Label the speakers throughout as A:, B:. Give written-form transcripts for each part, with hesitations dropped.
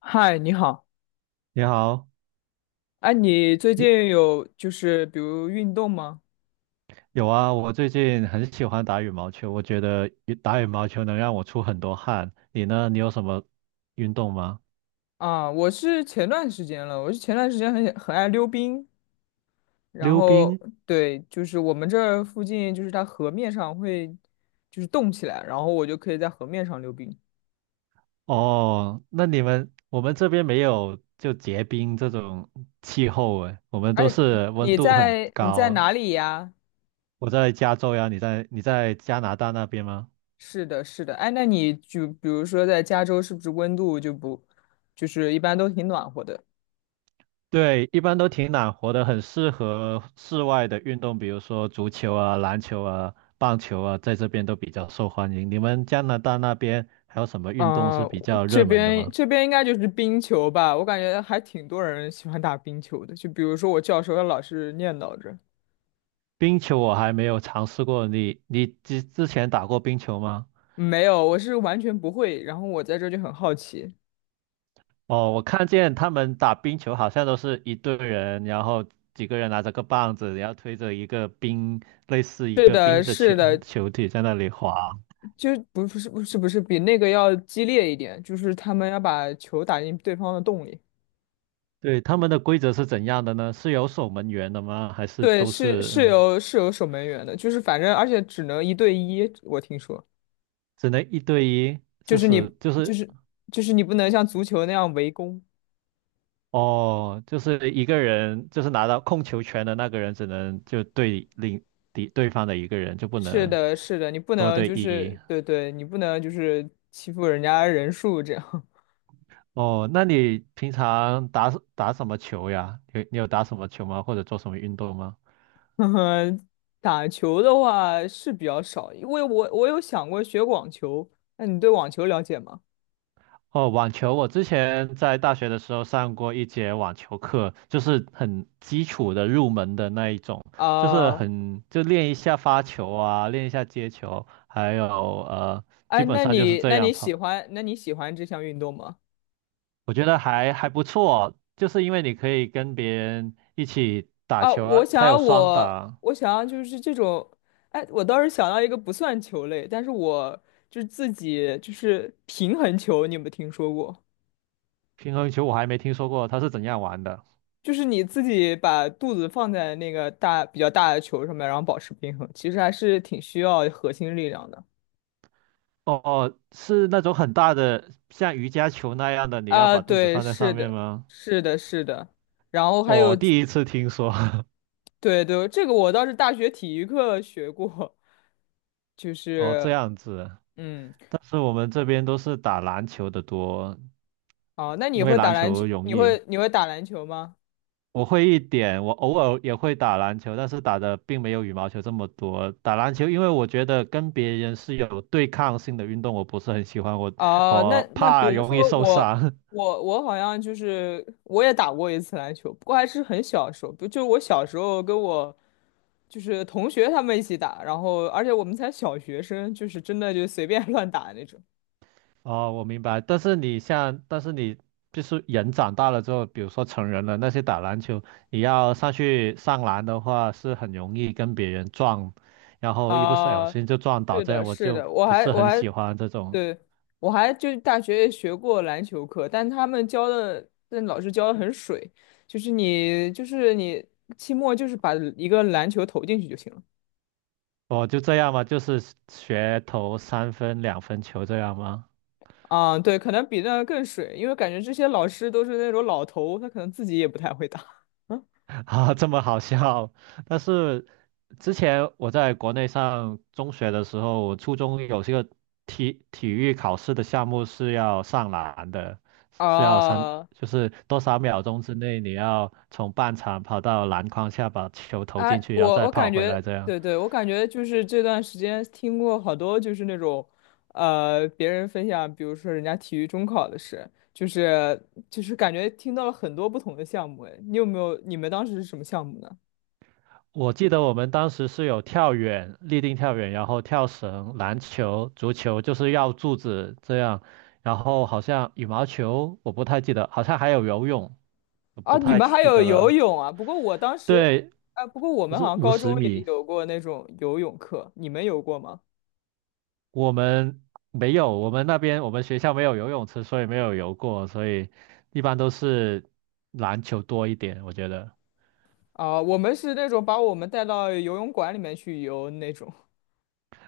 A: 嗨，你好。
B: 你好，
A: 哎，你最
B: 你
A: 近有就是比如运动吗？
B: 有啊？我最近很喜欢打羽毛球，我觉得打羽毛球能让我出很多汗。你呢？你有什么运动吗？
A: 啊，我是前段时间了，我是前段时间很爱溜冰，然
B: 溜
A: 后
B: 冰？
A: 对，就是我们这儿附近就是它河面上会就是冻起来，然后我就可以在河面上溜冰。
B: 哦，那你们我们这边没有就结冰这种气候诶，我们都
A: 哎，
B: 是温
A: 你
B: 度很
A: 在你在
B: 高。
A: 哪里呀？
B: 我在加州呀，你在你在加拿大那边吗？
A: 是的，是的。哎，那你就比如说在加州，是不是温度就不就是一般都挺暖和的？
B: 对，一般都挺暖和的，很适合室外的运动，比如说足球啊、篮球啊、棒球啊，在这边都比较受欢迎。你们加拿大那边还有什么运动是比
A: 我
B: 较
A: 这
B: 热门的
A: 边
B: 吗？
A: 这边应该就是冰球吧，我感觉还挺多人喜欢打冰球的。就比如说我教授，他老是念叨着，
B: 冰球我还没有尝试过，你之前打过冰球吗？
A: 没有，我是完全不会。然后我在这就很好奇。
B: 哦，我看见他们打冰球好像都是一队人，然后几个人拿着个棒子，然后推着一个冰，类似一
A: 是
B: 个
A: 的，
B: 冰的球
A: 是的，
B: 球体在那里滑。
A: 就不是不是不是比那个要激烈一点，就是他们要把球打进对方的洞里。
B: 对，他们的规则是怎样的呢？是有守门员的吗？还是
A: 对，
B: 都
A: 是
B: 是
A: 是有守门员的，就是反正而且只能一对一，我听说，
B: 只能一对一？就是就
A: 就
B: 是
A: 是你不能像足球那样围攻。
B: 哦，就是一个人，就是拿到控球权的那个人只能就对另敌对方的一个人，就不
A: 是
B: 能
A: 的，是的，你不
B: 多
A: 能
B: 对
A: 就
B: 一。
A: 是对对，你不能就是欺负人家人数这样。
B: 哦，那你平常打什么球呀？你有打什么球吗？或者做什么运动吗？
A: 嗯。打球的话是比较少，因为我有想过学网球。那你对网球了解吗？
B: 哦，网球，我之前在大学的时候上过一节网球课，就是很基础的入门的那一种，就是
A: 啊、
B: 很，就练一下发球啊，练一下接球，还有呃，
A: 哎，
B: 基本
A: 那
B: 上就是
A: 你
B: 这
A: 那
B: 样
A: 你
B: 跑。
A: 喜欢那你喜欢这项运动吗？
B: 我觉得还不错，就是因为你可以跟别人一起打
A: 啊，
B: 球啊，它有双打，
A: 我想要就是这种，哎，我倒是想到一个不算球类，但是我就是自己就是平衡球，你有没有听说过？
B: 平衡球我还没听说过它是怎样玩的。
A: 就是你自己把肚子放在那个大比较大的球上面，然后保持平衡，其实还是挺需要核心力量的。
B: 哦，哦是那种很大的，像瑜伽球那样的，你要
A: 啊，
B: 把肚子
A: 对，
B: 放在
A: 是
B: 上面
A: 的，
B: 吗？
A: 是的，是的。然后还
B: 哦，
A: 有，
B: 我第一次听说。
A: 对对，这个我倒是大学体育课学过，就
B: 哦，
A: 是
B: 这样子，
A: 嗯。
B: 但是我们这边都是打篮球的多，
A: 哦，那你
B: 因为
A: 会打
B: 篮
A: 篮球？
B: 球容
A: 你
B: 易。
A: 会你会打篮球吗？
B: 我会一点，我偶尔也会打篮球，但是打的并没有羽毛球这么多。打篮球，因为我觉得跟别人是有对抗性的运动，我不是很喜欢，我
A: 哦，那
B: 我
A: 那比
B: 怕
A: 如
B: 容易
A: 说
B: 受
A: 我
B: 伤。
A: 我好像就是我也打过一次篮球，不过还是很小的时候，不就我小时候跟我就是同学他们一起打，然后而且我们才小学生，就是真的就随便 乱打那种。
B: 哦，我明白。但是你就是人长大了之后，比如说成人了，那些打篮球，你要上去上篮的话，是很容易跟别人撞，然后一不小
A: 啊、
B: 心就撞倒，
A: 是
B: 这
A: 的，
B: 样我
A: 是
B: 就
A: 的，我
B: 不
A: 还
B: 是
A: 我
B: 很
A: 还
B: 喜欢这种。
A: 对，我还就是大学也学过篮球课，但他们教的，但老师教的很水，就是你期末就是把一个篮球投进去就行了。
B: 我就这样嘛，就是学投三分、两分球这样吗？
A: 对，可能比那更水，因为感觉这些老师都是那种老头，他可能自己也不太会打。
B: 啊，这么好笑。但是之前我在国内上中学的时候，我初中有这个体育考试的项目是要上篮的，是要三，
A: 啊，
B: 就是多少秒钟之内你要从半场跑到篮筐下把球投进
A: 哎，
B: 去，然后
A: 我
B: 再
A: 我
B: 跑
A: 感
B: 回
A: 觉，
B: 来这样。
A: 对对，我感觉就是这段时间听过好多就是那种，别人分享，比如说人家体育中考的事，就是感觉听到了很多不同的项目。哎，你有没有？你们当时是什么项目呢？
B: 我记得我们当时是有跳远、立定跳远，然后跳绳、篮球、足球，就是绕柱子这样。然后好像羽毛球，我不太记得，好像还有游泳，我
A: 啊，
B: 不
A: 你
B: 太
A: 们还
B: 记
A: 有
B: 得
A: 游
B: 了。
A: 泳啊？不过我当时，
B: 对，
A: 啊，不过我
B: 就
A: 们好
B: 是
A: 像
B: 五
A: 高
B: 十
A: 中也
B: 米。
A: 有过那种游泳课，你们有过吗？
B: 我们没有，我们那边我们学校没有游泳池，所以没有游过，所以一般都是篮球多一点，我觉得。
A: 啊，我们是那种把我们带到游泳馆里面去游那种。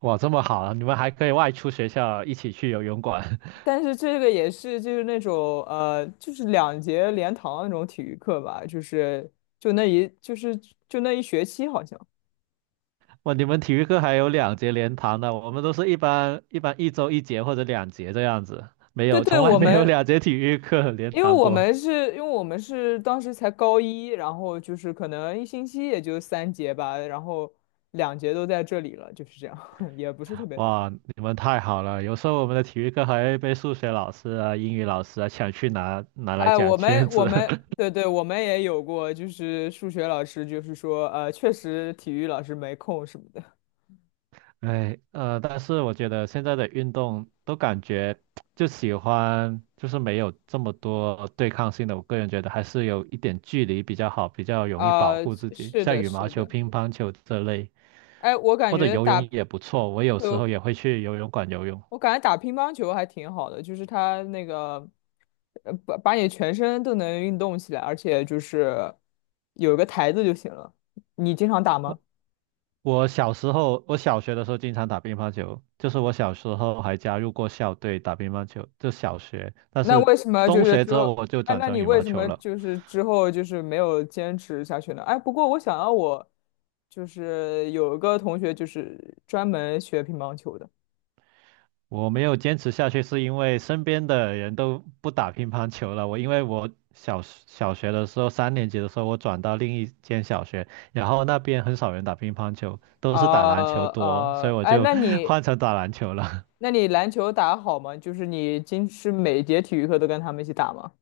B: 哇，这么好啊！你们还可以外出学校一起去游泳馆。
A: 但是这个也是就是那种就是两节连堂那种体育课吧，就那一就是就那一学期好像。
B: 哇，你们体育课还有两节连堂的，我们都是一般一周一节或者两节这样子，没
A: 对
B: 有，
A: 对，
B: 从来
A: 我
B: 没有
A: 们
B: 两节体育课连
A: 因为
B: 堂
A: 我
B: 过。
A: 们是因为我们是当时才高一，然后就是可能一星期也就三节吧，然后两节都在这里了，就是这样，也不是特别多。
B: 哇，你们太好了！有时候我们的体育课还被数学老师啊、英语老师啊抢去拿来
A: 哎，
B: 讲
A: 我
B: 圈
A: 们我
B: 子。
A: 们 对对，我们也有过，就是数学老师就是说确实体育老师没空什么的。
B: 哎，但是我觉得现在的运动都感觉就喜欢，就是没有这么多对抗性的。我个人觉得还是有一点距离比较好，比较容易保
A: 呃，
B: 护自己，
A: 是
B: 像
A: 的，
B: 羽毛
A: 是
B: 球、
A: 的。
B: 乒乓球这类。
A: 哎，
B: 或者游泳也不错，我有时
A: 球，
B: 候也会去游泳馆游泳。
A: 我感觉打乒乓球还挺好的，就是它那个把你全身都能运动起来，而且就是有一个台子就行了。你经常打吗？
B: 我小时候，我小学的时候经常打乒乓球，就是我小时候还加入过校队打乒乓球，就小学。但
A: 那
B: 是
A: 为什么就
B: 中
A: 是
B: 学
A: 之
B: 之
A: 后，
B: 后我就
A: 哎，
B: 转
A: 那
B: 成
A: 你
B: 羽
A: 为
B: 毛
A: 什
B: 球
A: 么
B: 了。
A: 就是之后就是没有坚持下去呢？哎，不过我想要我就是有一个同学就是专门学乒乓球的，
B: 我没有坚持下去，是因为身边的人都不打乒乓球了。我因为我小学的时候，三年级的时候，我转到另一间小学，然后那边很少人打乒乓球，都是打篮球多，所以我
A: 哎，
B: 就
A: 那 你
B: 换成打篮球了。
A: 那你篮球打得好吗？就是你今是每节体育课都跟他们一起打吗？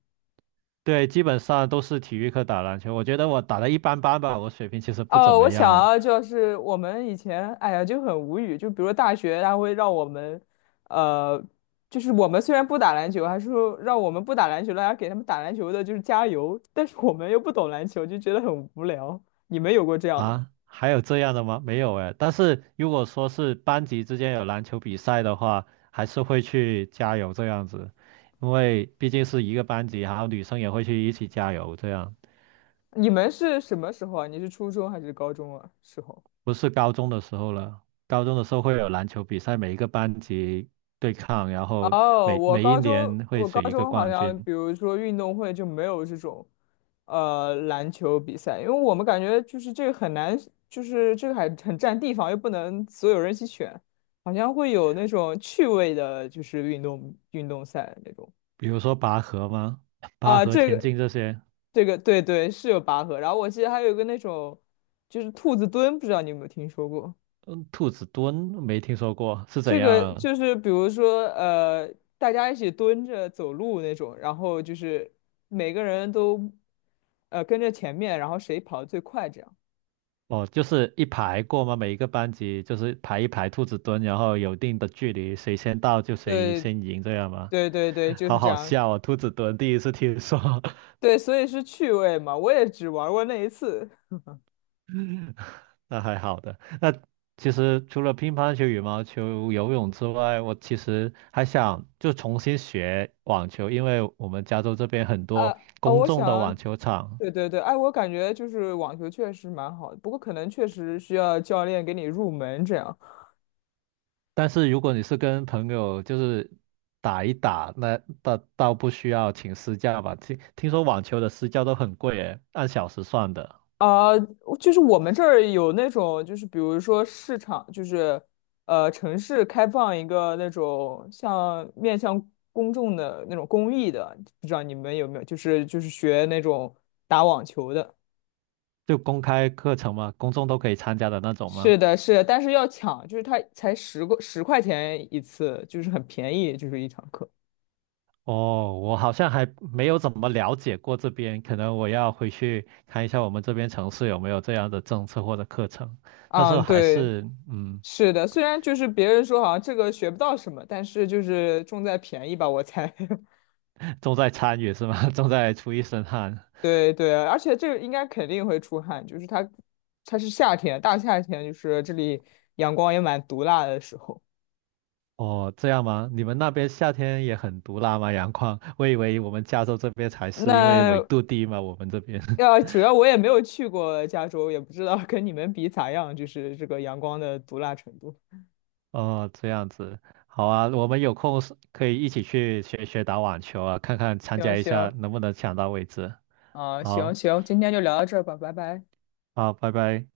B: 对，基本上都是体育课打篮球。我觉得我打的一般般吧，我水平其实不怎
A: 哦，
B: 么
A: 我想
B: 样
A: 啊，就是我们以前，哎呀，就很无语。就比如大学，他会让我们，呃，就是我们虽然不打篮球，还是说让我们不打篮球，大家给他们打篮球的，就是加油。但是我们又不懂篮球，就觉得很无聊。你们有过这样的吗？
B: 啊。还有这样的吗？没有哎。但是如果说是班级之间有篮球比赛的话，还是会去加油这样子，因为毕竟是一个班级，然后女生也会去一起加油这样。
A: 你们是什么时候啊？你是初中还是高中啊？时候？
B: 不是高中的时候了，高中的时候会有篮球比赛，每一个班级对抗，然后
A: 哦，
B: 每
A: 我
B: 每一
A: 高中
B: 年会
A: 我高
B: 选一个
A: 中好
B: 冠
A: 像，
B: 军，
A: 比如说运动会就没有这种，呃，篮球比赛，因为我们感觉就是这个很难，就是这个还很占地方，又不能所有人一起选，好像会有那种趣味的，就是运动赛那种。
B: 比如说拔河吗？拔
A: 啊，
B: 河、
A: 这
B: 田
A: 个
B: 径这些。
A: 这个对对是有拔河，然后我记得还有一个那种就是兔子蹲，不知道你有没有听说过？
B: 兔子蹲没听说过，是怎
A: 这个
B: 样？
A: 就是比如说，大家一起蹲着走路那种，然后就是每个人都，跟着前面，然后谁跑得最快，这样。
B: 哦，就是一排过吗？每一个班级就是排一排兔子蹲，然后有一定的距离，谁先到就谁
A: 对
B: 先赢，这样吗？
A: 对对对，就是
B: 好
A: 这
B: 好
A: 样。
B: 笑啊、兔子蹲第一次听说，
A: 对，所以是趣味嘛，我也只玩过那一次。
B: 那还好的。那其实除了乒乓球、羽毛球、游泳之外，我其实还想就重新学网球，因为我们加州这边很
A: 啊，
B: 多
A: 啊，
B: 公
A: 我
B: 众的
A: 想，
B: 网球场，
A: 对对对，哎，我感觉就是网球确实蛮好的，不过可能确实需要教练给你入门这样。
B: 但是如果你是跟朋友就是打一打，那倒不需要请私教吧？听说网球的私教都很贵诶，按小时算的，
A: 啊，就是我们这儿有那种，就是比如说市场，就是呃，城市开放一个那种像面向公众的那种公益的，不知道你们有没有？学那种打网球的，
B: 就公开课程吗？公众都可以参加的那种
A: 是
B: 吗？
A: 的，是的，但是要抢，就是他才十个十块钱一次，就是很便宜，就是一堂课。
B: 哦，我好像还没有怎么了解过这边，可能我要回去看一下我们这边城市有没有这样的政策或者课程。但是
A: 嗯，
B: 还
A: 对，
B: 是
A: 是的，虽然就是别人说好像这个学不到什么，但是就是重在便宜吧，我猜。
B: 重在参与是吗？重在出一身汗。
A: 对对，而且这个应该肯定会出汗，就是它，它是夏天，大夏天，就是这里阳光也蛮毒辣的时候。
B: 哦，这样吗？你们那边夏天也很毒辣吗？阳光？我以为我们加州这边才是，因为纬
A: 那，
B: 度低嘛，我们这边。
A: 要主要我也没有去过加州，也不知道跟你们比咋样，就是这个阳光的毒辣程度。
B: 哦，这样子，好啊，我们有空是可以一起去学学打网球啊，看看参
A: 行
B: 加一下
A: 行，
B: 能不能抢到位置。
A: 行
B: 好，
A: 行，今天就聊到这儿吧，拜拜。
B: 好，拜拜。